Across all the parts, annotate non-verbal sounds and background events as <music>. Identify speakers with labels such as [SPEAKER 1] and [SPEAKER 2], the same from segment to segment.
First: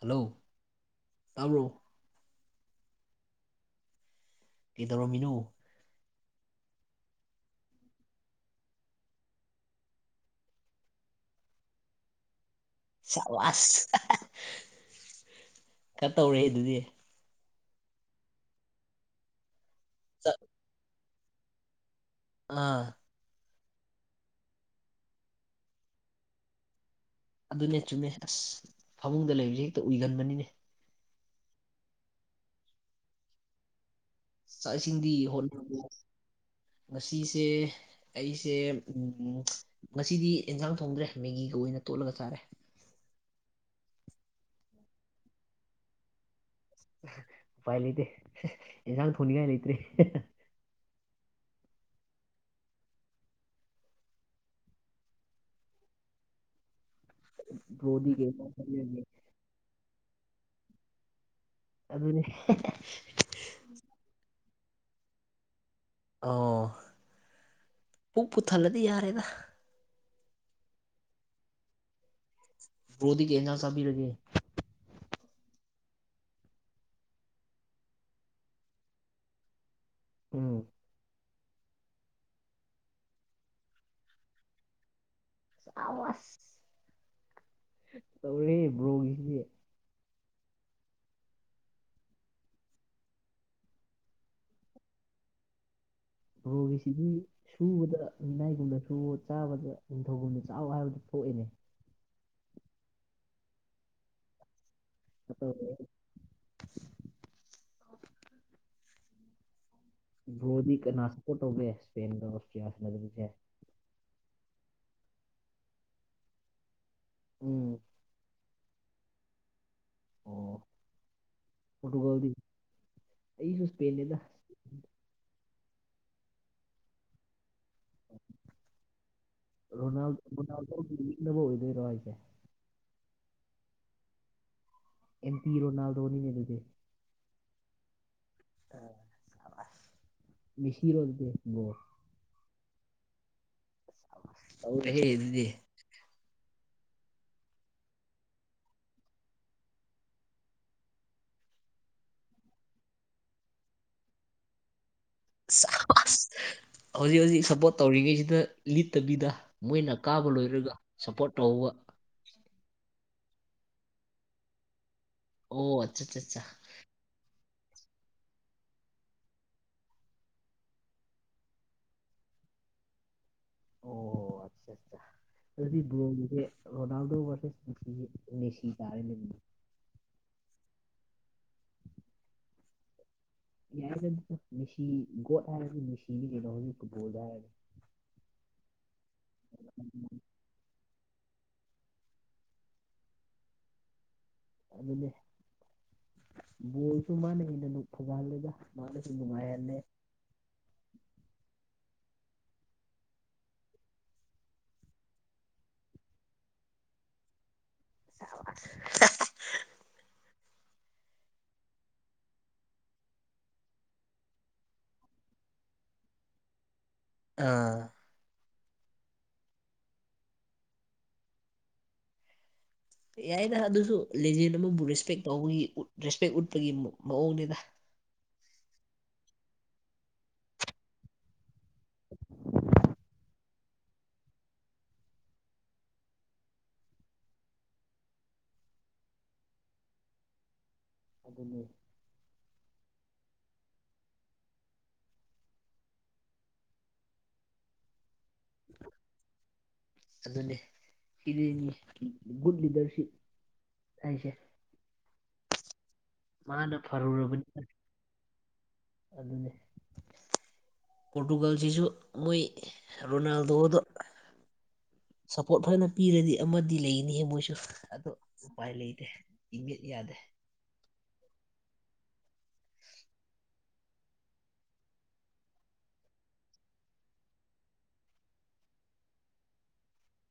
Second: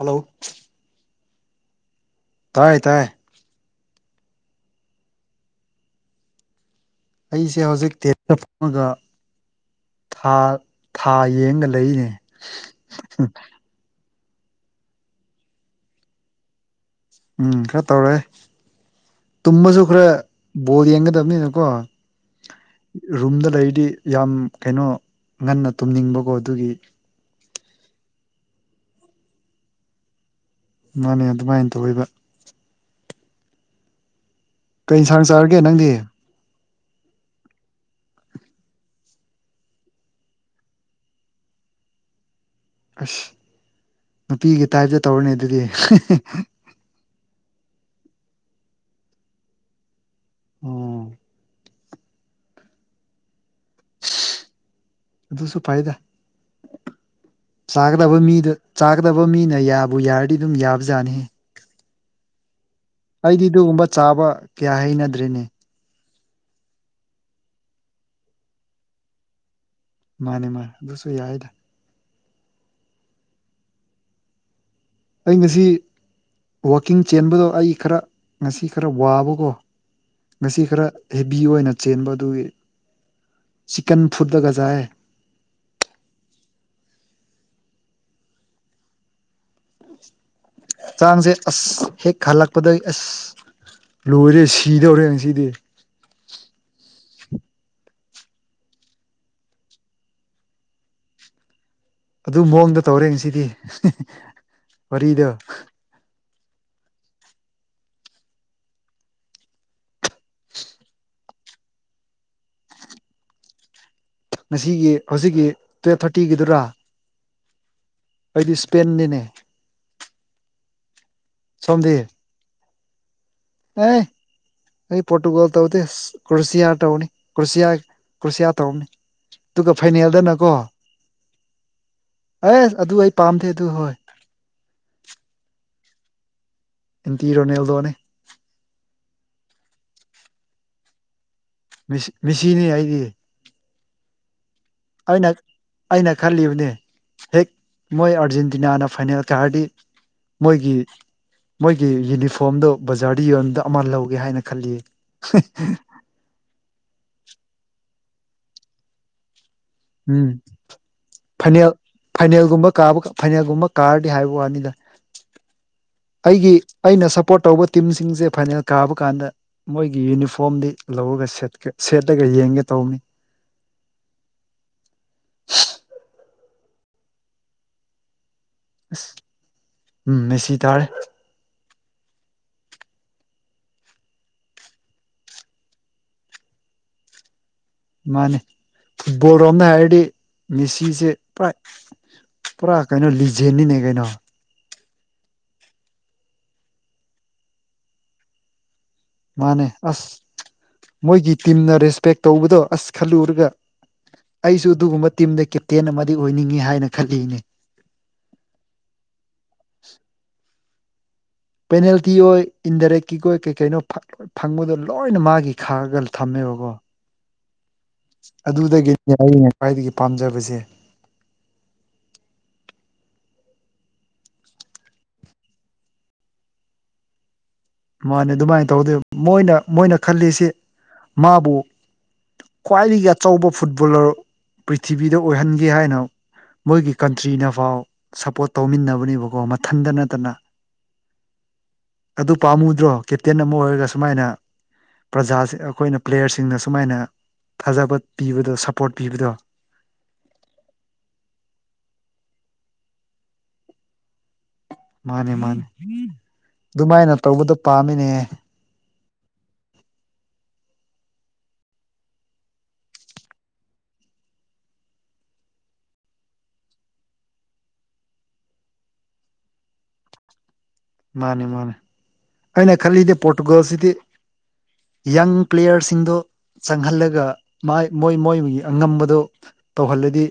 [SPEAKER 1] Hello ꯇꯥꯕ꯭ꯔꯣ
[SPEAKER 2] ꯇꯥꯏ ꯇꯥꯏ
[SPEAKER 1] ꯀꯩꯗꯧꯔꯝꯃꯤꯅꯣ
[SPEAKER 2] ꯑꯩꯁꯦ ꯍꯧꯖꯤꯛ ꯇꯦꯠꯇ ꯐꯪꯉꯒ ꯊꯥ ꯌꯦꯡꯒ ꯂꯩꯅꯦ
[SPEAKER 1] ꯁꯕꯥꯁ ꯈꯔ ꯇꯧꯔꯦ ꯑꯗꯨꯗꯤ
[SPEAKER 2] ꯎꯝ ꯈꯔ ꯇꯧꯔꯦ ꯇꯨꯝꯃꯖꯨ ꯈꯔ
[SPEAKER 1] ꯆꯠ
[SPEAKER 2] ꯕꯣꯜ ꯌꯦꯡꯒꯗꯕꯅꯤꯅꯀꯣ
[SPEAKER 1] ꯃꯥ
[SPEAKER 2] ꯔꯨꯝꯗ ꯂꯩꯔꯤꯗꯤ ꯌꯥꯝ ꯀꯩꯅꯣ ꯉꯟꯅ ꯇꯨꯝꯅꯤꯡꯕꯀꯣ ꯑꯗꯨꯒꯤ꯫
[SPEAKER 1] ꯑꯗꯨꯅꯦ ꯆꯨꯝꯃꯦ ꯑꯁ ꯐꯃꯨꯡꯗ ꯂꯩꯕꯁꯦ ꯍꯦꯛꯇ ꯎꯏꯒꯟꯕꯅꯤꯅꯦ꯫
[SPEAKER 2] ꯃꯥꯅꯦ ꯑꯗꯨꯃꯥꯏꯅ ꯇꯧꯋꯕ꯫
[SPEAKER 1] ꯆꯥꯛ
[SPEAKER 2] ꯀꯩ
[SPEAKER 1] ꯏꯁꯤꯡꯗꯤ
[SPEAKER 2] ꯏꯟꯁꯥꯡ ꯆꯥꯔꯒꯦ
[SPEAKER 1] ꯍꯣꯠꯅ
[SPEAKER 2] ꯅꯪꯗꯤ
[SPEAKER 1] <unintelligible> ꯉꯁꯤꯁꯦ ꯑꯩꯁꯦ ꯉꯁꯤꯗꯤ ꯏꯟꯖꯥꯡ ꯊꯣꯡꯗ꯭ꯔꯦ ꯃꯦꯒꯤꯒ ꯑꯣꯏꯅ ꯇꯣꯠꯂꯒ ꯆꯥꯔꯦ꯫
[SPEAKER 2] ꯑꯁ ꯅꯨꯄꯤꯒꯤ ꯇꯥꯏꯞꯇ ꯇꯧꯔꯅꯦ ꯑꯗꯨꯗꯤ꯫
[SPEAKER 1] ꯎꯄꯥꯏ ꯂꯩꯇꯦ ꯑꯦꯟꯁꯥꯡ ꯊꯣꯡꯅꯤꯡꯉꯥꯏ ꯂꯩꯇ꯭ꯔꯔꯤ꯫
[SPEAKER 2] ꯑꯣꯝ꯫ ꯑꯗꯨꯁꯨ ꯐꯥꯏꯗ꯫
[SPEAKER 1] ꯕ꯭ꯔꯣꯗꯤ
[SPEAKER 2] ꯆꯥꯒꯗꯕ
[SPEAKER 1] ꯀꯩ ꯏꯟꯁꯥꯡ
[SPEAKER 2] ꯃꯤꯗ
[SPEAKER 1] ꯆꯥꯕꯤꯔꯒꯦ
[SPEAKER 2] ꯆꯥꯒꯗꯕ ꯃꯤꯅ ꯌꯥꯕꯨ ꯌꯥꯔꯗꯤ ꯑꯗꯨꯝ ꯌꯥꯕꯖꯥꯠꯅꯤꯍ꯫
[SPEAKER 1] ꯑꯗꯨꯅꯦ꯫
[SPEAKER 2] ꯑꯩꯗꯤ ꯑꯗꯨꯒꯨꯝꯕ ꯆꯥꯕ ꯀꯌꯥ ꯍꯩꯅꯗ꯭ꯔꯤꯅꯦ꯫
[SPEAKER 1] ꯑꯣ ꯄꯨꯛ ꯄꯨꯊꯜꯂꯗꯤ ꯌꯥꯔꯦꯗ꯫
[SPEAKER 2] ꯃꯥꯅꯦ ꯃꯥꯅꯦ ꯑꯗꯨꯁꯨ ꯌꯥꯏꯗ꯫
[SPEAKER 1] ꯕ꯭ꯔꯣꯗꯤ ꯀꯩ ꯏꯟꯖꯥꯡ ꯆꯥꯕꯤꯔꯒꯦ꯫
[SPEAKER 2] ꯑꯩ ꯉꯁꯤ ꯋꯥꯛꯀꯤꯡ ꯆꯦꯟꯕꯗꯣ ꯑꯩ ꯈꯔ ꯉꯁꯤ ꯈꯔ ꯋꯥꯕꯀꯣ꯫
[SPEAKER 1] ꯎꯝ
[SPEAKER 2] ꯉꯁꯤ ꯈꯔ꯫ ꯍꯦꯕꯤ ꯑꯣꯏꯅ ꯆꯦꯟꯕ ꯑꯗꯨꯒꯤ ꯆꯤꯛꯀꯟ ꯐꯨꯠꯇꯠꯇꯒꯖꯥꯏ꯫
[SPEAKER 1] ꯁꯕꯁ ꯇꯧꯔꯦꯍꯦ ꯕ꯭ꯔꯣꯒꯤꯁꯦ꯫
[SPEAKER 2] ꯆꯥꯡꯁꯦ ꯑꯁ ꯍꯦꯛ ꯍꯜꯂꯛꯄꯗꯒꯤ ꯑꯁ ꯂꯣꯏꯔꯦ ꯁꯤꯗꯧꯔꯦ ꯉꯁꯤꯗꯤ꯫
[SPEAKER 1] ꯕ꯭ꯔꯣꯒꯤ ꯁꯤꯗꯤ ꯁꯨꯕꯗ ꯃꯤꯅꯥꯏꯒꯨꯝꯕꯗ ꯁꯨꯑꯣ ꯆꯥꯕꯗ ꯅꯤꯡꯊꯧꯒꯨꯝꯅ ꯆꯥꯎꯋ ꯍꯥꯏꯕꯗꯨ ꯊꯣꯛꯑꯦꯅꯦ꯫
[SPEAKER 2] ꯑꯗꯨ ꯃꯑꯣꯡꯗ ꯇꯧꯔꯦ ꯉꯁꯤꯗꯤ꯫ ꯋꯥꯔꯤꯗꯣ
[SPEAKER 1] ꯑꯗꯨꯅꯦ ꯕ꯭ꯔꯣꯗꯤ ꯀꯅꯥ ꯁꯄꯣꯔ ꯇꯧꯒꯦ ꯏꯁꯄꯦꯟꯒ <unintelligible>
[SPEAKER 2] ꯉꯁꯤꯒꯤ ꯍꯧꯖꯤꯛꯀꯤ ꯇꯨꯌꯦꯞ ꯊꯥꯔꯇꯤꯒꯤꯗꯨꯔꯥ꯫
[SPEAKER 1] ꯎꯝ꯫
[SPEAKER 2] ꯑꯩꯗꯤ ꯏꯁꯄꯦꯟꯅꯤꯅꯦ꯫ ꯁꯣꯝꯗꯤ
[SPEAKER 1] ꯄꯣꯇ꯭ꯔꯨꯒꯜꯗꯤ ꯑꯩꯁꯨ
[SPEAKER 2] ꯑꯦ
[SPEAKER 1] ꯏꯁꯄꯦꯅꯤꯗ꯫
[SPEAKER 2] ꯑꯩ ꯄꯣꯇ꯭ꯔꯨꯒꯣꯜ ꯇꯧꯗꯤ ꯀ꯭ꯔꯣꯁꯤꯌ ꯇꯧꯅꯤ ꯀ꯭ꯔꯣꯁꯤꯌ ꯀ꯭ꯔꯣꯁꯤꯌꯥ ꯇꯧꯝꯅꯤ ꯑꯗꯨꯒ
[SPEAKER 1] ꯔꯣꯅꯥꯜ
[SPEAKER 2] ꯐꯥꯏꯅꯦꯜꯗꯅꯀꯣ꯫
[SPEAKER 1] ꯔꯣꯅꯥꯜꯗꯣꯒꯤ ꯌꯦꯛꯅꯕ ꯑꯣꯏꯗꯣꯏꯔꯣ ꯍꯥꯏꯁꯦ
[SPEAKER 2] ꯑꯁ ꯑꯗꯨ ꯑꯩ ꯄꯥꯝꯗꯦ ꯑꯗꯨ ꯍꯣꯏ꯫
[SPEAKER 1] ꯑꯦꯝꯄꯤ ꯔꯣꯅꯥꯜꯗꯣꯅꯤꯅꯦ ꯑꯗꯨꯗꯤ꯫
[SPEAKER 2] ꯏꯟꯇꯤ ꯔꯣꯅꯦꯜꯗꯣꯅꯤ꯫
[SPEAKER 1] ꯑ ꯁꯕꯁ <unintelligible>
[SPEAKER 2] ꯃꯦꯁꯤꯅꯤ ꯑꯩꯏꯗꯤ꯫
[SPEAKER 1] ꯇꯧꯔꯦꯍꯦ
[SPEAKER 2] ꯑꯩꯅ
[SPEAKER 1] ꯑꯗꯨꯗꯤ꯫
[SPEAKER 2] ꯑꯩꯅ ꯈꯜꯂꯤꯕꯅꯦ ꯍꯦꯛ ꯃꯣꯏ ꯑꯥꯔꯖꯦꯟꯇꯤꯅꯥꯅ ꯐꯥꯏꯅꯦꯜ ꯀꯥꯔꯗꯤ꯫ ꯃꯣꯏꯒꯤ꯫ ꯃꯣꯏꯒꯤ ꯌꯨꯅꯤꯐꯣꯝꯗꯣ ꯕꯖꯥꯔꯗ ꯌꯣꯟꯕꯗꯣ ꯑꯃ ꯂꯧꯒꯦ ꯍꯥꯏꯅ ꯈꯜꯂꯤꯌꯦ꯫
[SPEAKER 1] ꯑꯁ <unintelligible> ꯍꯧꯖꯤꯛ ꯍꯧꯖꯤꯛ ꯁꯞꯄꯣꯔꯠ ꯇꯧꯔꯤꯉꯩꯁꯤꯗ ꯂꯤꯠꯇꯕꯤꯗ꯫ ꯃꯣꯏꯅ ꯀꯥꯕ
[SPEAKER 2] ꯎꯝ
[SPEAKER 1] ꯂꯣꯏꯔꯒ ꯁꯞꯄꯣꯔꯠ ꯇꯧꯕ꯫
[SPEAKER 2] ꯐꯥꯏꯅꯦꯜ ꯐꯥꯏꯅꯦꯜꯒꯨꯝꯕ ꯀꯥꯕ ꯐꯥꯏꯅꯦꯜꯒꯨꯝꯕ ꯀꯥꯔꯗꯤ ꯍꯥꯏꯕ ꯋꯥꯅꯤꯗ꯫
[SPEAKER 1] ꯑꯣ ꯑꯠꯆꯥ꯫ ꯆꯥ ꯆꯥ
[SPEAKER 2] ꯑꯩꯒꯤ ꯑꯩꯅ ꯁꯞꯄꯣꯔꯠ ꯇꯧꯕ ꯇꯤꯝꯁꯤꯡꯁꯦ ꯐꯥꯏꯅꯦꯜ ꯀꯥꯕ ꯀꯥꯟꯗ꯫ ꯃꯣꯏꯒꯤ ꯌꯨꯅꯤꯐꯣꯔꯝꯗꯤ ꯂꯧꯔꯒ ꯁꯦꯠꯀꯦ ꯁꯦꯠꯂꯒ ꯌꯦꯡꯒꯦ ꯇꯧꯕꯅꯤ
[SPEAKER 1] ꯑꯣꯑꯣ ꯑꯆꯥꯆꯥ ꯑꯗꯨꯗꯤ ꯕ꯭ꯔꯣꯒꯤꯖꯦ ꯔꯣꯅꯥꯜꯗꯣ ꯕ꯭ꯔꯁꯦꯁ ꯃꯦꯁꯤ
[SPEAKER 2] ꯑꯁ
[SPEAKER 1] ꯇꯥꯔꯦꯅꯦ
[SPEAKER 2] ꯎꯝ ꯃꯦꯁꯤ ꯇꯥꯔꯦ
[SPEAKER 1] ꯌꯥꯏ ꯑꯗꯨꯖꯨ ꯃꯦꯁꯤ ꯒꯣꯠ ꯍꯥꯏꯔꯗꯤ ꯃꯦꯁꯤꯅꯤ ꯀꯩꯅꯣ ꯍꯧꯖꯤꯛ ꯐꯨꯠꯕꯣꯜꯗ ꯍꯥꯏꯔꯗꯤ
[SPEAKER 2] ꯃꯥꯟꯅꯦ ꯐꯨꯠꯕꯣꯜ ꯔꯣꯝꯗ ꯍꯥꯏꯔꯗꯤ ꯃꯦꯁꯤꯁꯦ ꯄꯨꯔꯥ ꯄꯨꯔꯥ ꯀꯩꯅꯣ ꯂꯤꯖꯦꯟꯅꯤꯅꯦ ꯀꯩꯅꯣ
[SPEAKER 1] ꯑꯗꯨꯅꯦ ꯕꯣꯜꯖꯨ ꯃꯥꯅ ꯍꯦꯟꯅ ꯅꯨꯡ ꯐꯪꯍꯜꯂꯦꯗ UNINTELLIGIBLE
[SPEAKER 2] ꯃꯥꯅꯦ ꯑꯥꯁ ꯃꯣꯏꯒꯤ ꯇꯤꯝꯅ ꯔꯦꯁꯄꯦꯛ ꯇꯧꯕꯗꯣ ꯑꯁ ꯈꯜꯂꯨꯔꯒ ꯑꯩꯖꯨ ꯑꯗꯨꯒꯨꯝꯕ ꯇꯤꯝꯗ ꯀꯦꯞꯇꯦꯟ ꯑꯃꯗꯤ ꯑꯣꯏꯅꯤꯡꯉꯦ ꯍꯥꯏꯅ ꯈꯜꯂꯤꯕꯅꯦ
[SPEAKER 1] INAUDIBLE
[SPEAKER 2] ꯄꯦꯅꯥꯜꯇꯤ ꯑꯣꯏ ꯏꯟꯗꯥꯏꯔꯦꯛꯀꯤꯛ ꯑꯣꯏ ꯀꯩ ꯀꯩꯅꯣ ꯐꯥ ꯐꯪꯕꯗꯣ ꯂꯣꯏꯅ ꯃꯥꯒꯤ ꯈꯥꯛꯑꯒ ꯊꯝꯃꯦꯕꯀꯣ
[SPEAKER 1] ꯑꯥꯑ
[SPEAKER 2] ꯑꯗꯨꯗꯒꯤꯅꯤ ꯑꯩꯅ ꯈ꯭ꯋꯥꯏꯗꯒꯤ ꯄꯥꯝꯖꯕꯖꯦ
[SPEAKER 1] ꯌꯥꯔꯦꯗ ꯑꯗꯨꯖꯨ ꯂꯤꯖꯦꯟ ꯑꯃꯕꯨ ꯔꯦꯁꯄꯦꯛ ꯇꯧꯕꯒꯤ ꯔꯦꯁꯄꯦꯛ ꯎꯠꯄꯒꯤ ꯃꯥ ꯃꯑꯣꯡꯅꯤꯗ
[SPEAKER 2] ꯃꯥꯅꯦ ꯑꯗꯨꯃꯥꯏ ꯇꯧꯔꯗꯤ ꯃꯣꯏꯅ ꯃꯣꯏꯅ ꯈꯜꯂꯤꯁꯤ ꯃꯥꯕꯨ ꯈ꯭ꯋꯥꯏꯗꯒꯤ ꯑꯆꯧꯕ ꯐꯨꯠꯕꯣꯂꯔ ꯄ꯭ꯔꯤꯊꯤꯕꯤꯗ ꯑꯣꯏꯍꯟꯒꯦ ꯍꯥꯏꯅ ꯃꯣꯏꯒꯤ ꯀꯟꯇ꯭ꯔꯤꯅꯐꯥꯎ ꯁꯄꯣꯔꯠ ꯇꯧꯃꯤꯟꯅꯕꯅꯦꯕꯀꯣ ꯃꯊꯟꯇ ꯅꯠꯇꯅ
[SPEAKER 1] ꯑꯗꯨꯅꯤ
[SPEAKER 2] ꯑꯗꯨ ꯄꯥꯝꯃꯨꯗ꯭ꯔꯣ ꯀꯦꯞꯇꯦꯟ ꯑꯃ ꯑꯣꯏꯔꯒ ꯁꯨꯃꯥꯏꯅ ꯄ꯭ꯔꯖꯥꯁꯦ ꯑꯩꯈꯣꯏꯅ ꯄ꯭ꯂꯦꯌꯔꯁꯤꯡꯅ ꯁꯨꯃꯥꯏꯅ ꯊꯥꯖꯕ ꯄꯤꯕꯗꯣ ꯁꯄꯣꯔꯠ ꯄꯤꯕꯗꯣ
[SPEAKER 1] ꯑꯗꯨꯅꯦ ꯁꯤꯗꯅꯤ ꯒꯨꯗ ꯂꯤꯗꯔꯁꯤꯞ ꯍꯥꯏꯁꯦ
[SPEAKER 2] ꯃꯥꯅꯦ ꯃꯥꯅꯦ
[SPEAKER 1] ꯃꯥꯅ
[SPEAKER 2] ꯑꯗꯨꯃꯥꯏꯅ
[SPEAKER 1] ꯐꯔꯨꯔꯕꯅꯤ
[SPEAKER 2] ꯇꯧꯕꯗꯣ ꯄꯥꯝꯃꯤꯅꯦ
[SPEAKER 1] ꯑꯗꯨꯅꯦ ꯄꯣꯔꯇꯨꯒꯥꯜꯖꯤꯖꯨ ꯃꯣꯏ ꯔꯣꯅꯥꯜꯗꯣꯗꯣ ꯁꯄꯣꯔꯠ ꯐꯖꯅ ꯄꯤꯔꯗꯤ ꯑꯃꯗꯤ ꯂꯩꯅꯤꯍꯦ ꯃꯣꯏꯖꯨ ꯑꯗꯨ ꯎꯄꯥꯏ ꯂꯩꯇꯦ UNINTELLIGIBLE
[SPEAKER 2] ꯃꯥꯟꯅꯦ ꯃꯥꯟꯅꯦ ꯑꯩꯅ ꯈꯜꯂꯤꯗꯤ ꯄꯣꯔꯇꯨꯒꯜꯁꯤꯗꯤ ꯌꯪ ꯄ꯭ꯂꯦꯌꯔꯁꯤꯡꯗꯣ ꯆꯪꯍꯜꯂꯒ ꯃꯥꯏ ꯃꯣꯏ ꯃꯣꯏꯒꯤ ꯑꯉꯝꯕꯗꯨ ꯇꯧꯍꯜꯂꯗꯤ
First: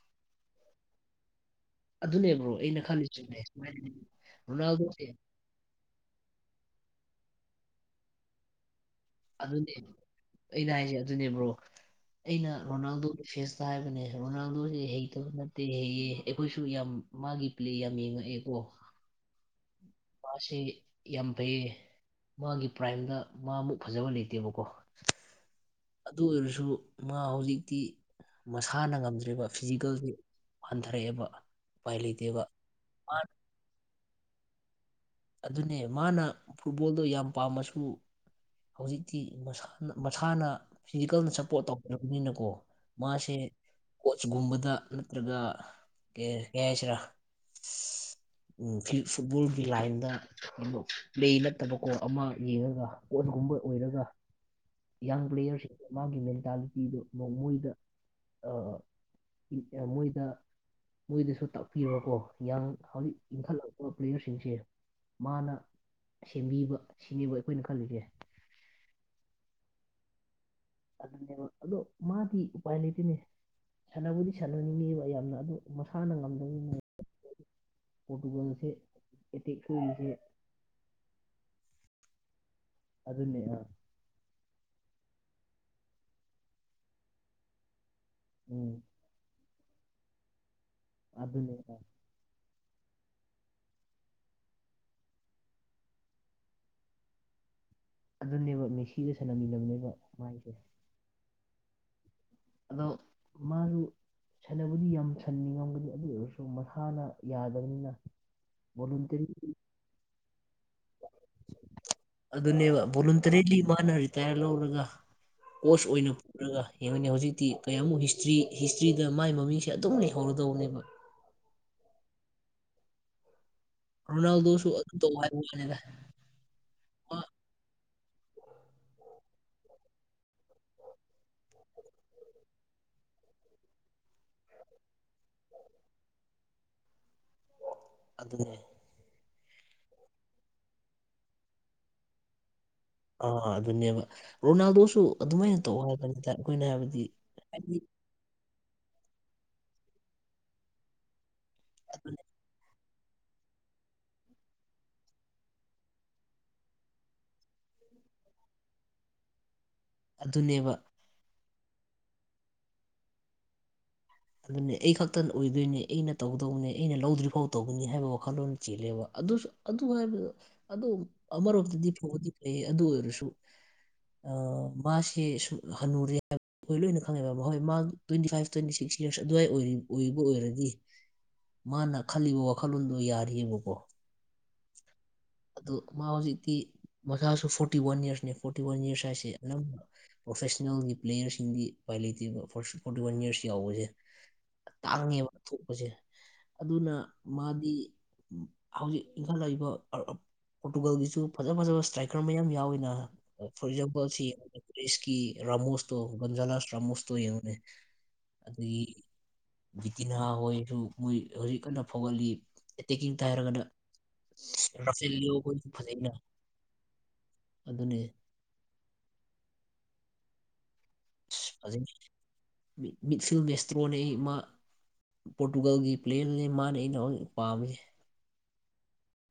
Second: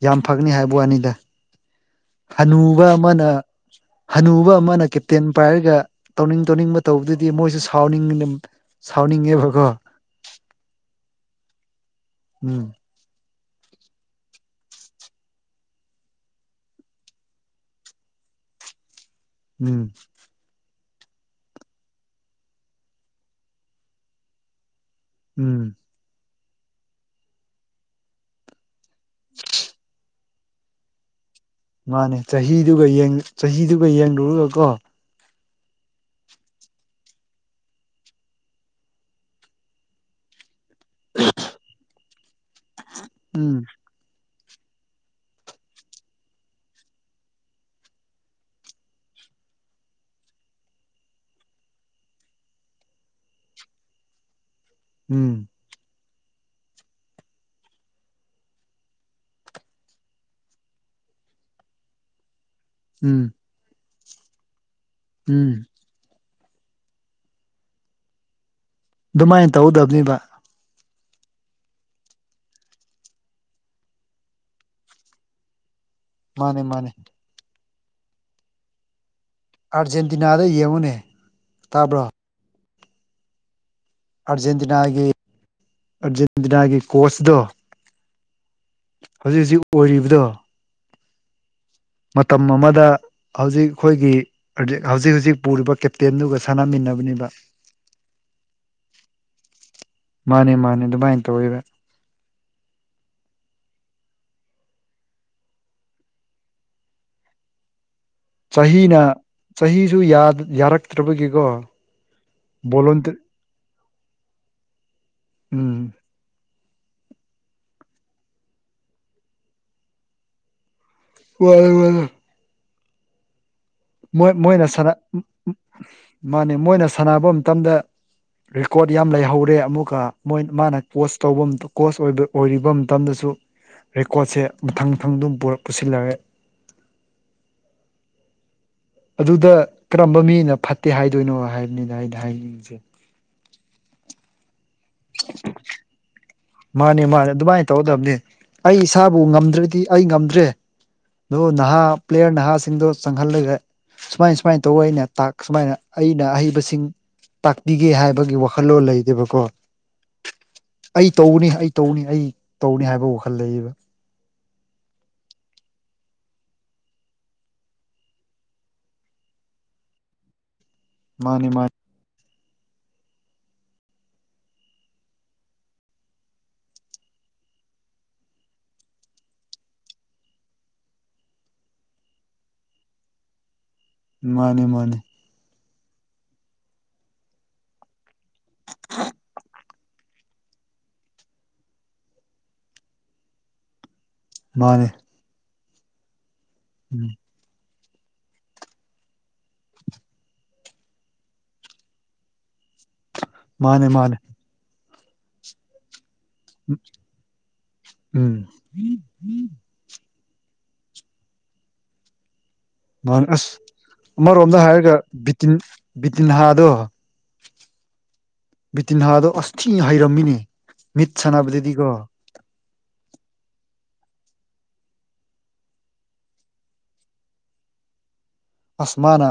[SPEAKER 2] ꯌꯥꯝ ꯐꯒꯅꯤ ꯍꯥꯏꯕ ꯋꯥꯅꯤꯗ
[SPEAKER 1] ꯑꯗꯨꯅꯦ ꯕ꯭ꯔꯣ ꯑꯩꯅ
[SPEAKER 2] ꯍꯅꯨꯕ ꯑꯃꯅ
[SPEAKER 1] ꯈꯜꯂꯤꯁꯤꯅꯦ ꯁꯨꯃꯥꯏꯅ
[SPEAKER 2] ꯍꯅꯨꯕ ꯑꯃꯅ
[SPEAKER 1] ꯔꯣꯅꯥꯜꯗꯣꯁꯦ
[SPEAKER 2] ꯀꯦꯞꯇꯦꯟ ꯄꯥꯏꯔꯒ ꯇꯧꯅꯤꯡ ꯇꯧꯅꯤꯡꯕ ꯇꯧꯕꯗꯨꯗꯤ ꯃꯣꯏꯁꯨ ꯁꯥꯎꯅꯤꯡꯒꯅꯤ ꯁꯥꯎꯅꯤꯡꯉꯦ
[SPEAKER 1] ꯑꯗꯨꯅꯦ ꯑꯩꯅ ꯍꯥꯏꯖꯦ ꯑꯗꯨꯅꯦ ꯕ꯭ꯔꯣ ꯑꯩꯅ
[SPEAKER 2] ꯎꯝ
[SPEAKER 1] ꯔꯣꯅꯥꯜꯗꯣꯒꯤ ꯐꯦꯟꯁ ꯍꯥꯏꯕꯅꯦ ꯔꯣꯅꯥꯜꯗꯣꯖꯦ ꯍꯩꯇꯕ ꯅꯠꯇꯦ ꯍꯩꯌꯦ ꯑꯩꯈꯣꯏꯁꯨ ꯌꯥꯝ ꯃꯥꯒꯤ ꯄ꯭ꯂꯦ ꯌꯥꯝ ꯌꯦꯡꯉꯛꯑꯦꯀꯣ
[SPEAKER 2] ꯎꯝ
[SPEAKER 1] ꯃꯥꯁꯤ ꯌꯥꯝ ꯐꯩꯌꯦ ꯃꯥꯒꯤ ꯄ꯭ꯔꯥꯏꯝꯗ ꯃꯥꯃꯨꯛ ꯐꯖꯕ ꯂꯩꯇꯦꯕꯀꯣ
[SPEAKER 2] ꯎꯝ
[SPEAKER 1] ꯑꯗꯨ ꯑꯣꯏꯔꯁꯨ ꯃꯥ ꯍꯧꯖꯤꯛꯇꯤ ꯃꯁꯥꯅ ꯉꯝꯗ꯭ꯔꯦꯕ ꯐꯤꯖꯤꯀꯦꯜꯒꯤ ꯍꯟꯊꯔꯛꯑꯦꯕ ꯎꯄꯥꯏ
[SPEAKER 2] ꯃꯥꯅꯦ
[SPEAKER 1] ꯂꯩꯇꯦꯕ
[SPEAKER 2] ꯆꯍꯤꯗꯨꯒꯥ
[SPEAKER 1] ꯃꯥꯅ
[SPEAKER 2] ꯌꯦꯡ ꯆꯍꯤꯗꯨꯒ ꯌꯦꯡꯔꯨꯔꯥꯒꯥ ꯀꯣ
[SPEAKER 1] ꯑꯗꯨꯅꯦ ꯃꯥꯅ ꯐꯨꯠꯕꯣꯜꯗꯣ ꯌꯥꯝ ꯄꯥꯝꯃꯥꯁꯨ ꯍꯧꯖꯤꯛꯇꯤ ꯃꯁꯥꯅ ꯃꯁꯥꯅ ꯐꯤꯖꯤꯀꯦꯜꯅ ꯁꯞꯄꯣꯔꯠ ꯇꯧꯔꯥꯕꯅꯤꯅꯀꯣ ꯃꯥꯁꯦ
[SPEAKER 2] ꯎꯝ
[SPEAKER 1] ꯀꯣꯁꯒꯨꯝꯕꯗ ꯅꯠꯇ꯭ꯔꯒ ꯀꯩ ꯍꯥꯏꯁꯤꯔꯥ ꯎꯝ ꯐꯨꯠꯕꯣꯜꯒꯤ ꯂꯥꯏꯟ ꯗꯥ ꯀꯩꯅꯣ <unintelligible> ꯄꯂꯦ ꯅꯠꯇꯥꯕꯀꯣ ꯑꯃ ꯌꯦꯡꯉꯒ ꯀꯣꯁꯀꯨꯝꯕ ꯑꯣꯏꯔꯒ
[SPEAKER 2] ꯎꯝ
[SPEAKER 1] <unintelligible> ꯃꯥꯒꯤ ꯃꯦꯟꯇꯥꯂꯤꯇꯤꯗꯨ ꯃꯣꯏꯗ ꯑ ꯃꯣꯏꯗ ꯃꯣꯏꯗꯁꯨ ꯇꯥꯛꯄꯤꯔꯣꯀꯣ ꯌꯥꯡ ꯍꯧꯖꯤꯛ
[SPEAKER 2] ꯎꯝ
[SPEAKER 1] ꯏꯟꯈꯠꯂꯛꯄ ꯄ꯭ꯂꯦꯌꯔ ꯁꯤꯡꯁꯦ
[SPEAKER 2] ꯎꯝ
[SPEAKER 1] ꯃꯥꯅ ꯁꯦꯝꯕꯤꯕ ꯁꯤꯅꯦꯕ ꯑꯩꯈꯣꯏꯅ ꯈꯜꯂꯤꯖꯦ
[SPEAKER 2] ꯑꯗꯨꯃꯥꯏꯅ ꯇꯧꯗꯕꯅꯤꯕ
[SPEAKER 1] ꯑꯗꯨꯅꯦꯕ ꯑꯗꯣ ꯃꯥꯗꯤ ꯎꯄꯥꯏ ꯂꯩꯇꯦꯅꯦ ꯁꯥꯟꯅꯕꯨꯗꯤ ꯁꯥꯟꯅꯅꯤꯡꯉꯦꯕ ꯌꯥꯝꯅ ꯑꯗꯣ ꯃꯁꯥꯅ
[SPEAKER 2] ꯃꯥꯅꯦ
[SPEAKER 1] ꯉꯝꯗꯕꯅꯤꯅ
[SPEAKER 2] ꯃꯥꯅꯦ
[SPEAKER 1] ꯄꯣꯔꯇꯨꯒꯜꯁꯦ ꯑꯦꯇꯦꯛ ꯁꯣꯏꯔꯤꯁꯦ
[SPEAKER 2] ꯑꯥꯔꯖꯦꯟꯇꯤꯅꯥꯗ ꯌꯦꯡꯉꯨꯅꯦ ꯇꯥꯕ꯭ꯔꯣ
[SPEAKER 1] ꯑꯗꯨꯅꯦꯍꯥ
[SPEAKER 2] ꯑꯔꯖꯦꯟꯇꯤꯅꯥꯒꯤ ꯑꯔꯖꯦꯟꯇꯤꯅꯥꯒꯤ ꯀꯣꯁꯗꯣ
[SPEAKER 1] ꯎꯝ
[SPEAKER 2] ꯍꯧꯖꯤꯛ ꯍꯧꯖꯤꯛ ꯑꯣꯏꯔꯤꯕꯗꯣ
[SPEAKER 1] ꯑꯗꯨꯅꯦ
[SPEAKER 2] ꯃꯇꯝ ꯑꯃꯗ ꯍꯧꯖꯤꯛ ꯈꯣꯏꯒꯤ ꯍꯧ <unintelligible> ꯍꯧꯖꯤꯛ ꯍꯧꯖꯤꯛ ꯄꯨꯔꯤꯕ ꯀꯦꯞꯇꯦꯟꯗꯨꯒ ꯁꯥꯟꯅꯃꯤꯟꯅꯕꯅꯤꯕ
[SPEAKER 1] ꯑꯗꯨꯅꯦꯕ ꯃꯤꯁꯤꯒ ꯁꯥꯟꯅꯃꯤꯟꯅꯕꯅꯦꯕ ꯃꯥꯏꯁꯦ
[SPEAKER 2] <unintelligible> ꯇꯧꯋꯦ
[SPEAKER 1] ꯑꯗꯣ ꯃꯥꯖꯨ ꯁꯥꯟꯕꯨꯗꯤ ꯌꯥꯝ ꯁꯥꯟꯅꯤꯡꯉꯝꯒꯅꯤ ꯑꯗꯨ ꯑꯣꯏꯔꯁꯨ ꯃꯁꯥꯅ ꯌꯥꯗꯕꯅꯤꯅ
[SPEAKER 2] ꯆꯥꯍꯤꯅ
[SPEAKER 1] ꯚꯣꯂꯨꯟꯇꯔꯤ
[SPEAKER 2] ꯆꯥꯍꯤꯁꯨ ꯌꯥ ꯌꯥꯔꯛ
[SPEAKER 1] ꯑꯗꯨꯅꯦꯕ
[SPEAKER 2] ꯕꯣꯂꯣꯟꯇꯔꯤ
[SPEAKER 1] ꯕꯣꯂꯨꯟꯇꯔꯤꯂꯤ ꯃꯥꯅ ꯔꯤꯇꯥꯌ꯭ꯔ ꯂꯧꯔꯒ ꯀꯣꯁ
[SPEAKER 2] ꯎꯝ
[SPEAKER 1] ꯑꯣꯏꯅ ꯄꯨꯔꯒ ꯌꯦꯡꯉꯨꯅꯦ ꯍꯧꯖꯤꯛꯇꯤ ꯀꯌꯥꯃꯨꯛ ꯍꯤꯁꯇ꯭ꯔꯤ ꯍꯤꯁꯇ꯭ꯔꯤꯗ ꯃꯥꯏ ꯃꯃꯤꯡꯁꯦ ꯑꯗꯨꯝ ꯂꯩꯍꯧꯔꯗꯧꯅꯦꯕ
[SPEAKER 2] ꯃꯥꯅꯦ <unintelligible> ꯃꯥꯅꯦ <unintelligible> ꯃꯣꯏ ꯃꯣꯏꯅ
[SPEAKER 1] ꯔꯣꯅꯥꯜꯗꯣꯁꯨ
[SPEAKER 2] ꯁꯥꯟꯅ
[SPEAKER 1] ꯑꯗꯨꯝ ꯇꯧ
[SPEAKER 2] ꯎꯝ
[SPEAKER 1] ꯍꯥꯏꯕ
[SPEAKER 2] ꯎꯝ
[SPEAKER 1] ꯋꯥꯅꯤꯗ
[SPEAKER 2] ꯃꯥꯅꯦ ꯃꯣꯏꯅ
[SPEAKER 1] ꯃꯥ
[SPEAKER 2] ꯁꯥꯟꯅꯕ ꯃꯇꯝꯗ ꯔꯦꯀꯣꯔꯠ ꯌꯥꯝ ꯂꯩꯍꯧꯔꯦ ꯑꯃꯨꯛꯀꯥ ꯃꯣꯏ ꯃꯥꯅ ꯀꯣꯁ ꯇꯧꯕ ꯀꯣꯁ ꯑꯣꯏꯕ ꯑꯣꯏꯔꯤꯕ ꯃꯇꯝꯗꯁꯨ ꯔꯦꯀꯣꯔꯠꯁꯦ ꯃꯊꯪ ꯃꯊꯪ ꯑꯗꯨꯝ ꯄꯨꯔꯛ ꯄꯨꯁꯤꯜꯂꯛꯑꯦ
[SPEAKER 1] ꯑꯗꯨꯅꯦ
[SPEAKER 2] ꯑꯗꯨꯗ ꯀꯔꯝꯕ ꯃꯤꯅ ꯐꯠꯇꯦ ꯍꯥꯏꯗꯣꯏꯅꯣ ꯍꯥꯏꯕꯅꯤꯗ ꯑꯩꯅ ꯍꯥꯏꯅꯤꯡꯉꯤꯁꯦ
[SPEAKER 1] ꯑꯥ ꯑꯗꯨꯅꯦꯕ ꯔꯣꯅꯥꯜꯗꯣꯁꯨ ꯑꯗꯨꯃꯥꯏꯅ ꯇꯧꯑꯣ ꯍꯥꯏꯕꯅꯤꯗ ꯑꯩꯈꯣꯏꯅ ꯍꯥꯏꯕꯗꯤ
[SPEAKER 2] ꯃꯥꯅꯦ ꯃꯥꯅꯦ ꯑꯗꯨꯃꯥꯏꯅ
[SPEAKER 1] ꯍꯥꯏꯗꯤ
[SPEAKER 2] ꯇꯧꯒꯗꯕꯅꯦ ꯑꯩ ꯏꯁꯥꯕꯨ ꯉꯝꯗ꯭ꯔꯥꯗꯤ ꯑꯩ ꯉꯝꯗ꯭ꯔꯦ ꯑꯗꯣ ꯅꯍꯥ
[SPEAKER 1] ꯑꯗꯨꯅꯦ
[SPEAKER 2] ꯄ꯭ꯂꯦꯌꯔ ꯅꯍꯥꯁꯤꯡꯗꯣ ꯆꯪꯍꯜꯂꯒ ꯁꯨꯃꯥꯏ ꯁꯨꯃꯥꯏꯅ ꯇꯧ ꯑꯩꯅꯥ ꯇꯥꯛ ꯁꯨꯃꯥꯏꯅ ꯑꯩꯅ ꯑꯍꯩꯕꯁꯤꯡ ꯇꯥꯛꯄꯤꯒꯦ ꯍꯥꯏꯕꯒꯤ ꯋꯥꯈꯜꯂꯣꯟ ꯂꯩꯗꯦꯕꯀꯣ
[SPEAKER 1] ꯑꯗꯨꯅꯦꯕ
[SPEAKER 2] ꯑꯩ ꯇꯧꯅꯤ ꯑꯩ ꯇꯧꯅꯤ ꯑꯩ ꯇꯧꯅꯤ ꯍꯥꯏꯕ ꯋꯥꯈꯜ ꯂꯩ
[SPEAKER 1] ꯑꯗꯨꯅꯦ ꯑꯩ ꯈꯛꯇ ꯑꯣꯏꯗꯣꯏꯅꯦ ꯑꯩꯅ ꯇꯧꯗꯧꯅꯦ ꯑꯩꯅ ꯂꯧꯗ꯭ꯔꯤꯐꯥꯎ ꯇꯧꯒꯅꯤ ꯍꯥꯏꯕ ꯋꯥꯈꯜꯂꯣꯟ ꯆꯦꯜꯂꯦꯕ ꯑꯗꯨꯁꯨ ꯑꯗꯨ ꯍꯥꯏꯕꯗꯣ ꯑꯗꯨ
[SPEAKER 2] ꯃꯥꯅꯦ ꯃꯥꯅꯦ
[SPEAKER 1] ꯑꯃꯔꯣꯝꯗꯗꯤ ꯐꯥꯕꯨꯗꯤ ꯐꯩꯌꯦ ꯑꯗꯨ ꯑꯣꯏꯔꯁꯨ ꯑꯥ ꯃꯥꯁꯦ <unintelligible> ꯍꯅꯨꯔꯦ ꯑꯈꯣꯏ ꯂꯣꯏꯅ ꯈꯪꯉꯦꯕ ꯍꯣꯏ ꯃꯥ twenty five twenty six yes ꯑꯗꯨ꯭ꯋꯥꯏ ꯑꯣꯏꯕꯥ ꯑꯣꯏꯔꯥꯗꯤ ꯃꯥꯅ ꯈꯜꯂꯤꯕ ꯋꯥꯈꯜꯂꯣꯟꯗꯣ ꯌꯥꯔꯤꯕꯀꯣ꯫
[SPEAKER 2] ꯃꯥꯅꯦ ꯃꯥꯅꯦ꯫
[SPEAKER 1] ꯑꯗꯨ ꯃꯥ ꯍꯧꯖꯤꯛꯇꯤ ꯃꯁꯥꯁꯨ ꯐꯣꯔꯇꯤ ꯋꯥꯟ ꯌꯥꯔꯁꯅꯦ ꯐꯣꯔꯇꯤ ꯋꯥꯟ ꯌꯥꯔꯁ ꯍꯥꯏꯁꯦ ꯑꯗꯨꯝ꯫ ꯄ꯭ꯔꯣꯐꯦꯁꯅꯦꯜꯒꯤ ꯄ꯭ꯂꯦꯌꯔꯁꯤꯡꯗꯤ ꯎꯄꯥꯏ ꯂꯩꯇ꯭ꯔꯤꯕ ꯐ ꯐꯣꯔꯇꯤꯋꯥꯟ ꯌꯔꯁ ꯌꯥꯎꯕꯁꯦ꯫
[SPEAKER 2] ꯃꯥꯅꯦ
[SPEAKER 1] ꯇꯥꯡꯉꯦꯕ ꯊꯣꯛꯄꯁꯦ ꯑꯗꯨꯅ꯫
[SPEAKER 2] ꯎꯝ
[SPEAKER 1] ꯃꯥꯗꯤ ꯍꯧꯖꯤꯛ꯫ ꯏꯟꯈꯠꯂꯛꯏꯕ ꯄꯣꯔꯇꯨꯒꯜꯒꯤꯁꯨ ꯐꯖ ꯐꯖꯕ ꯏꯁꯇ꯭ꯔꯥꯏꯀꯔ ꯃꯌꯥꯝ ꯌꯥꯎꯋꯤꯅ꯫ ꯐꯣꯔ
[SPEAKER 2] ꯃꯥꯅꯦ
[SPEAKER 1] ꯑꯦꯛꯖꯥꯝꯄꯜ
[SPEAKER 2] ꯃꯥꯅꯦ
[SPEAKER 1] ꯁꯤ꯭ꯔꯦꯁꯀꯤ ꯔꯥꯃꯣꯁ ꯇꯣ ꯒꯟꯖꯥꯂꯥꯥꯁ ꯇ꯭ꯔꯥꯃꯣꯁꯇꯣ ꯌꯦꯡꯉꯨꯅꯦ
[SPEAKER 2] ꯎꯝ
[SPEAKER 1] ꯑꯗꯒꯤ꯫ ꯕꯤꯇꯤꯅꯥꯥ ꯍꯣꯏꯁꯨ ꯃꯣꯏ ꯍꯧꯖꯤꯛ ꯀꯟꯅ ꯐꯥꯎꯒꯠꯂꯤ ꯑꯦꯇꯦꯛꯀꯤꯡꯇ
[SPEAKER 2] ꯃꯥꯅꯦ ꯑꯁ
[SPEAKER 1] ꯍꯥꯏꯔꯒꯅ꯫
[SPEAKER 2] ꯑꯃꯔꯣꯝꯗ ꯍꯥꯏꯔꯒ
[SPEAKER 1] ꯔꯐꯦꯜꯂꯤꯑꯣ
[SPEAKER 2] ꯕꯤꯇꯤꯟ
[SPEAKER 1] ꯑꯩꯈꯣꯏꯁꯨ ꯐꯖꯩꯅꯦ
[SPEAKER 2] ꯕꯤꯇꯤꯟꯍꯥꯗꯣ
[SPEAKER 1] ꯑꯗꯨꯅꯦ꯫
[SPEAKER 2] ꯕꯤꯇꯤꯟꯍꯥꯗꯣ ꯑꯁꯊꯤ ꯍꯩꯔꯝꯃꯤꯅꯦ꯫ ꯃꯤꯠ
[SPEAKER 1] ꯐꯖꯩ
[SPEAKER 2] ꯁꯥꯟꯅꯕꯗꯗꯤꯀꯣ
[SPEAKER 1] ꯃꯤꯠꯐꯤꯂꯝ ꯃꯁꯇ꯭ꯔꯣꯅꯦꯍꯦ ꯃꯥ꯫ ꯄꯣꯔꯇꯨꯒꯜꯒꯤ ꯄ꯭ꯂꯦꯌꯔꯅꯦ ꯃꯥꯅ ꯑꯩꯅ ꯍꯧ ꯄꯥꯝꯃꯤꯁꯦ꯫
[SPEAKER 2] ꯑꯁ ꯃꯥꯅ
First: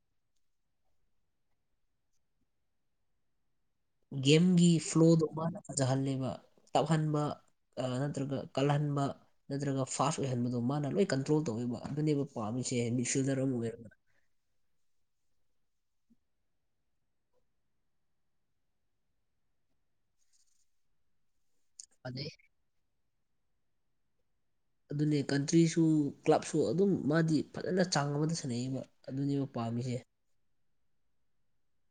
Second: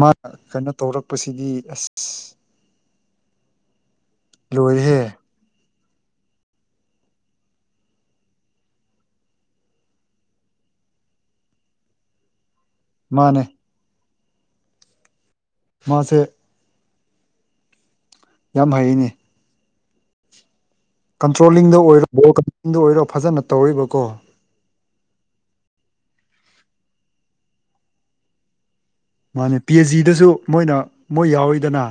[SPEAKER 2] ꯃꯥ ꯀꯩꯅꯣ ꯇꯧꯔꯛꯄꯁꯤꯗꯤ ꯑꯁ꯫
[SPEAKER 1] ꯒꯦꯝꯒꯤ
[SPEAKER 2] ꯂꯣꯏꯔꯦꯍꯦ
[SPEAKER 1] ꯐ꯭ꯂꯣꯗꯣ ꯃꯥꯅ ꯐꯖꯍꯜꯂꯦꯕ ꯇꯞꯍꯟꯕ꯫ ꯑ ꯅꯠꯇ꯭ꯔꯒ ꯀꯜꯍꯟꯕ ꯅꯠꯇ꯭ꯔꯒ ꯐꯥꯁ ꯑꯣꯏꯍꯟꯕꯗꯣ ꯃꯥꯅ ꯂꯣꯏ ꯀꯟꯇ꯭ꯔꯣꯜ ꯇꯧꯋꯦꯕ ꯑꯗꯨꯅꯦꯕ꯫ ꯄꯥꯃꯤꯁꯦ ꯃꯤꯗꯤꯐꯤꯜꯗꯔ
[SPEAKER 2] ꯃꯥꯅꯦ
[SPEAKER 1] ꯑꯃꯝ ꯑꯣꯏꯔꯒ꯫
[SPEAKER 2] ꯃꯥ ꯁꯦ꯫ ꯌꯥꯝ ꯍꯩꯩꯅꯦ꯫ ꯀꯟꯇ꯭ꯔꯣꯂꯤꯡꯗ ꯑꯣꯏꯔꯣ
[SPEAKER 1] ꯑꯗꯩ
[SPEAKER 2] ꯕꯣꯜ <unintelligible> ꯑꯣꯏꯔꯣ ꯐꯖꯅ ꯇꯧꯔꯤꯕꯀꯣ
[SPEAKER 1] ꯑꯗꯨꯅꯦ ꯀꯟꯇ꯭ꯔꯤꯁꯨ ꯀ꯭ꯂꯕꯁꯨ ꯑꯗꯨꯝ ꯃꯥꯗꯤ ꯐꯖꯅ ꯆꯥꯡ ꯑꯃꯗ ꯁꯥꯟꯅꯩꯕ꯫ ꯑꯗꯨꯅꯦꯕ
[SPEAKER 2] ꯃꯥꯅꯦ ꯄꯤ ꯑꯩꯆ
[SPEAKER 1] ꯄꯥꯝꯃꯤꯁꯦ
[SPEAKER 2] ꯖꯤꯗꯁꯨ ꯃꯣꯏꯅ ꯃꯣꯏ ꯌꯥꯎꯋꯤꯗꯅ꯫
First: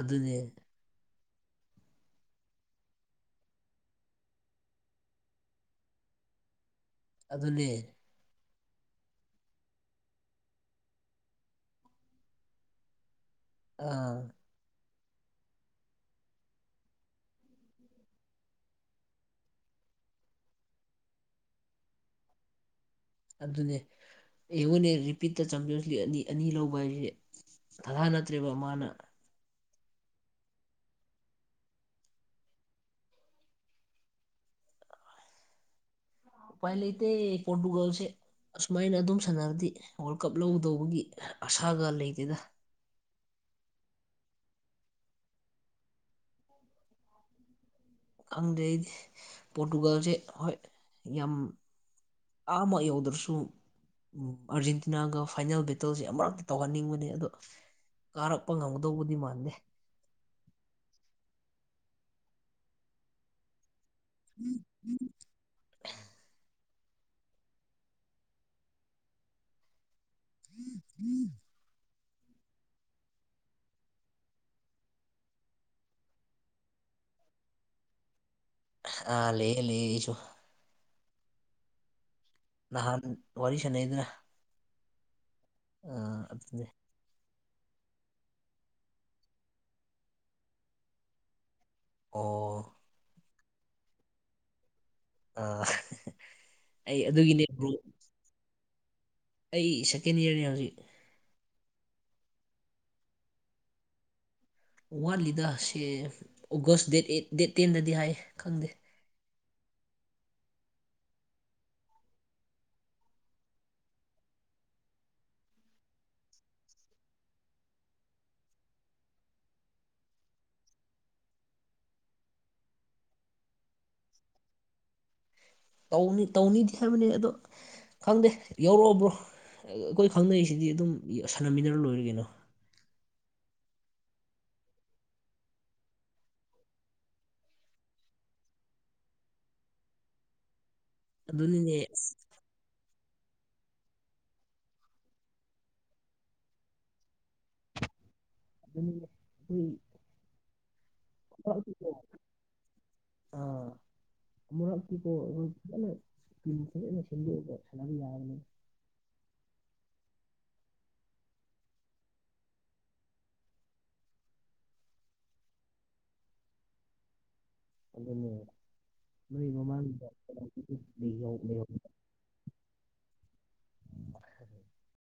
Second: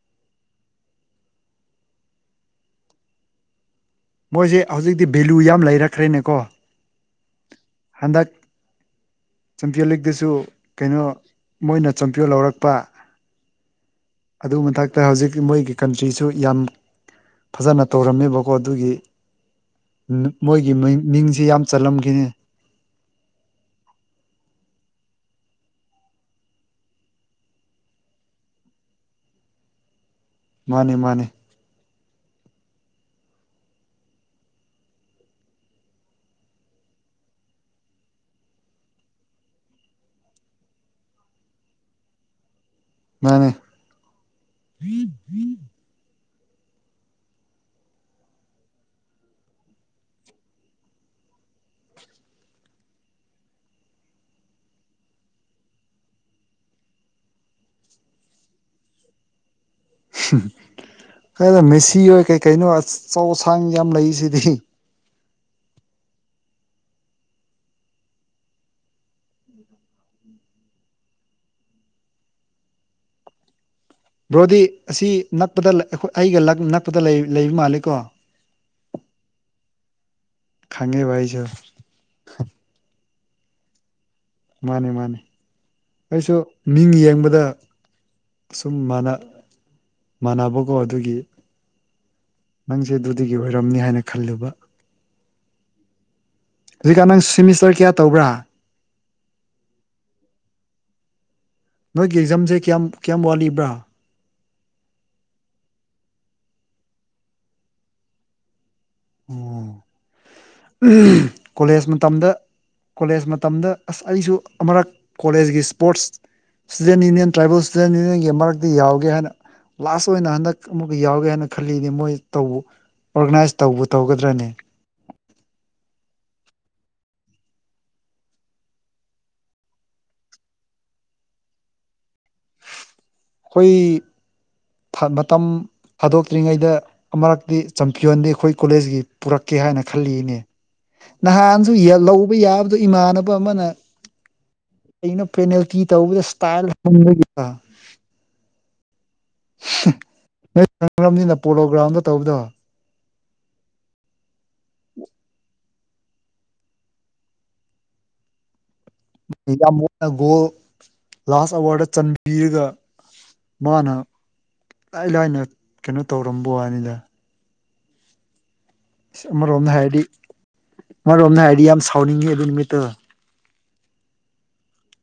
[SPEAKER 1] ꯑꯗꯨꯅꯦ꯫
[SPEAKER 2] ꯃꯣꯏꯁꯦ ꯍꯧꯖꯤꯛꯇꯤ ꯚꯦꯂꯨ ꯌꯥꯝ ꯂꯩꯔꯛꯈ꯭ꯔꯦꯅꯦꯀꯣ꯫
[SPEAKER 1] ꯑꯗꯨꯅꯦ꯫
[SPEAKER 2] ꯍꯟꯗꯛ꯫ ꯆꯝꯄꯤꯌꯟ ꯂꯤꯛꯇꯁꯨ ꯀꯩꯅꯣ ꯃꯣꯏꯅ ꯆꯝꯄꯤꯌꯟ ꯂꯧꯔꯛꯄ꯫
[SPEAKER 1] ꯑꯥ꯫
[SPEAKER 2] ꯑꯗꯨꯒꯤ ꯃꯊꯛꯇ ꯍꯧꯖꯤꯛ ꯃꯣꯏꯒꯤ ꯀꯟꯇ꯭ꯔꯤꯁꯨ ꯌꯥꯝ ꯐꯖꯅ ꯇꯧꯔꯝꯃꯦꯕꯀꯣ ꯑꯗꯨꯒꯤ꯫ ꯃꯣꯏꯒꯤ ꯃꯥ ꯃꯤꯡꯁꯤ ꯌꯥꯝ ꯆꯜꯂꯝꯒꯦꯅꯦ꯫
[SPEAKER 1] ꯑꯗꯨꯅꯦ ꯑꯩꯉꯣꯟꯅꯦ ꯔꯤꯄꯤꯠꯇ ꯆꯪꯖꯁꯤ ꯑꯅꯤ ꯑꯅꯤ ꯂꯧꯕ ꯍꯥꯏꯁꯦ꯫ ꯊ ꯊ ꯅꯠꯇ꯭ꯔꯦꯕ ꯃꯥꯅ꯫
[SPEAKER 2] ꯃꯥꯅꯦ ꯃꯥꯅꯦ꯫
[SPEAKER 1] ꯎꯄꯥꯏ ꯂꯩꯇꯦ ꯄꯣꯇꯨꯒꯜꯁꯦ꯫ ꯑꯁꯨꯃꯥꯏꯅ ꯑꯗꯨꯝ ꯁꯥꯟꯅꯔꯗꯤ ꯋꯥꯔꯜ ꯀꯞ ꯂꯧꯒꯗꯧꯕꯒꯤ ꯑꯁꯥꯒ ꯂꯩꯇꯦꯗ꯫
[SPEAKER 2] ꯃꯥꯅꯦ꯫ <inaudible>
[SPEAKER 1] ꯈꯪꯗꯦ ꯑꯩꯗꯤ ꯄꯣꯔꯇꯨꯒꯥꯜꯁꯦ ꯍꯣꯏ ꯌꯥꯝ ꯑꯥꯃꯛ ꯌꯥꯎꯗꯔꯁꯨ꯫ ꯑꯥꯔꯖꯦꯟꯇꯤꯅꯥꯒ ꯐꯥꯏꯅꯦꯜ ꯕꯦꯇꯜꯁꯦ ꯑꯃꯨꯔꯛꯇꯤ ꯇꯧꯍꯟꯅꯤꯡꯕꯅꯦ ꯑꯗꯣ꯫ ꯀꯥꯔꯛꯄ ꯉꯝꯒꯗꯧꯕꯗꯤ ꯃꯥꯟꯗꯦ꯫
[SPEAKER 2] ꯍꯗ ꯃꯦꯁꯤ ꯑꯣꯏ ꯀꯩ ꯀꯩꯅꯣ ꯑꯆꯧ ꯑꯁꯥꯡ ꯌꯥꯝ ꯂꯩꯁꯤꯗꯤ꯫
[SPEAKER 1] <inaudible>
[SPEAKER 2] ꯕ꯭ꯔꯣꯗꯤ ꯑꯁꯤ ꯅꯛꯄꯗ ꯑꯩꯈ ꯑꯩꯒ ꯅꯛꯄꯗ ꯂꯩꯕ ꯃꯥꯜꯂꯤꯀꯣ꯫
[SPEAKER 1] ꯑꯥ ꯂꯩꯌꯦ ꯂꯩꯌꯦ ꯑꯩꯁꯨ
[SPEAKER 2] ꯈꯪꯉꯦꯕ ꯑꯩꯁꯨ
[SPEAKER 1] ꯅꯍꯥꯟ ꯋꯥꯔꯤ ꯁꯥꯟꯅꯩꯗꯨꯅ
[SPEAKER 2] ꯃꯥꯅꯤ ꯃꯥꯅꯤ ꯑꯩꯁꯨ
[SPEAKER 1] ꯑꯗꯨꯅꯦ
[SPEAKER 2] ꯃꯤꯡ ꯌꯦꯡꯕꯗ ꯁꯨꯝ ꯃꯥꯟꯅ ꯃꯥꯟꯅꯕꯀꯣ ꯑꯗꯨꯒꯤ
[SPEAKER 1] ꯑꯣ
[SPEAKER 2] ꯅꯪꯁꯦ ꯑꯗꯨꯗꯒꯤ ꯑꯣꯏꯔꯝꯅꯤ ꯍꯥꯏꯅ ꯈꯜꯂꯨꯕ
[SPEAKER 1] ꯑꯥ ꯑꯩ
[SPEAKER 2] ꯍꯧꯖꯤꯛꯀꯥꯟ ꯅꯪ
[SPEAKER 1] ꯑꯗꯨꯒꯤꯅꯦ
[SPEAKER 2] ꯁꯤꯃꯤꯁꯇꯔ ꯀꯌꯥ
[SPEAKER 1] <unintelligible>
[SPEAKER 2] ꯇꯧꯕ꯭ꯔꯥ
[SPEAKER 1] ꯑꯩ ꯁꯦꯀꯦꯟ ꯏꯌꯔꯅꯤ ꯍꯧꯖꯤꯛ
[SPEAKER 2] ꯅꯣꯏꯒꯤ ꯑꯦꯛꯖꯥꯝꯖꯦ ꯀꯌꯥꯝ ꯀꯌꯥꯝ ꯋꯥꯠꯂꯤꯕ꯭ꯔꯥ
[SPEAKER 1] ꯋꯥꯠꯂꯤꯗ ꯁꯦ ꯑꯣꯒꯁ ꯗꯦꯠ ꯑꯦꯠ ꯗꯦꯠ ꯇꯦꯟꯗꯗꯤ ꯍꯥꯏ ꯈꯪꯗꯦ
[SPEAKER 2] ꯑꯣ <unintelligible> ꯀꯣꯂꯦꯖ ꯃꯇꯝꯗ ꯀꯣꯂꯦꯖ ꯃꯇꯝꯗ ꯑꯁ ꯑꯩꯁꯨ ꯑꯃꯨꯔꯛ ꯀꯣꯂꯦꯖꯀꯤ sports student union tribal student ꯌꯨꯅꯤꯌꯟꯒꯤ ꯃꯔꯛꯇ ꯌꯥꯎꯒꯦ ꯍꯥꯏꯅ ꯂꯥꯁ ꯑꯣꯏꯅ ꯍꯟꯗꯛ ꯑꯃꯨꯛꯀ ꯌꯥꯎꯒꯦ ꯍꯥꯏꯅ ꯈꯜꯂꯤꯅꯤ ꯃꯣꯏ ꯇꯧꯕ ꯑꯣꯔꯒꯅꯥꯏꯖ ꯇꯧꯕꯨ ꯇꯧꯒꯗ꯭ꯔꯅꯦ
[SPEAKER 1] ꯇꯧꯅꯤ ꯇꯧꯅꯤꯗꯤ ꯍꯥꯏꯕꯅꯤ ꯑꯗꯨ ꯈꯪꯗꯦ ꯌꯥꯎꯔꯛꯑꯣ ꯕ꯭ꯔꯣ ꯑꯩꯈꯣꯏ ꯈꯪꯅꯔꯤꯁꯤꯗꯤ ꯑꯗꯨꯝ ꯁꯥꯟꯅꯃꯤꯟꯅꯔꯥ ꯂꯣꯏꯔꯦ ꯀꯩꯅꯣ
[SPEAKER 2] ꯑꯩꯈꯣꯏ <unintelligible> ꯃꯇꯝ ꯊꯥꯗꯣꯛꯇ꯭ꯔꯤꯉꯩꯗ ꯑꯃꯔꯛꯇꯤ ꯆꯝꯄꯤꯌꯣꯟꯗꯤ ꯑꯩꯈꯣꯏ ꯀꯣꯂꯦꯖꯒꯤ ꯄꯨꯔꯛꯀꯦ ꯍꯥꯏꯅ ꯈꯜꯂꯤꯅꯦ ꯅꯍꯥꯟꯁꯨ
[SPEAKER 1] ꯑꯗꯨꯅꯤꯅꯦ
[SPEAKER 2] ꯌꯦꯜ
[SPEAKER 1] ꯑꯁ
[SPEAKER 2] ꯂꯧꯕ ꯌꯥꯕꯗꯨ ꯏꯃꯥꯟꯅꯕ ꯑꯃꯅ <unintelligible> ꯄꯦꯅꯦꯜꯇꯤ ꯇꯧꯕꯗ ꯏꯁꯇꯥꯏꯜ <unintelligible>
[SPEAKER 1] <unintelligible>
[SPEAKER 2] ꯅꯣꯏ <unintelligible> ꯄꯣꯂꯣ
[SPEAKER 1] ꯑꯃꯨꯔꯛꯇꯤꯀꯣ
[SPEAKER 2] ꯒ꯭ꯔꯥꯎꯟꯗ ꯇꯧꯕꯗꯣ
[SPEAKER 1] ꯑꯥ ꯑꯃꯨꯔꯛꯇꯤ <unintelligible> ꯐꯖꯅ ꯇꯤꯝ ꯐꯖꯅ ꯁꯦꯝꯗꯣꯛꯑꯒ ꯁꯥꯟꯅꯕ ꯌꯥꯕꯅꯤ
[SPEAKER 2] ꯌꯥꯝ ꯃꯨꯟꯅ ꯒꯣꯜ ꯂꯥꯁ ꯑꯋꯔꯗ ꯆꯟꯕꯤꯔꯒ ꯃꯥꯅ ꯂꯥꯏ ꯂꯥꯏꯅ ꯀꯩꯅꯣ ꯇꯧꯔꯝꯕ ꯋꯥꯅꯤꯗ
[SPEAKER 1] ꯑꯗꯨꯅꯦ
[SPEAKER 2] ꯑꯁ
[SPEAKER 1] ꯅꯣꯏ
[SPEAKER 2] ꯑꯃꯔꯣꯝꯗ
[SPEAKER 1] ꯃꯃꯥꯡ
[SPEAKER 2] ꯍꯥꯏꯔꯗꯤ
[SPEAKER 1] <unintelligible>
[SPEAKER 2] <unintelligible> ꯅꯤꯡꯉꯦ ꯑꯗꯨ ꯅꯨꯃꯤꯠꯇꯨ
[SPEAKER 1] <inaudible>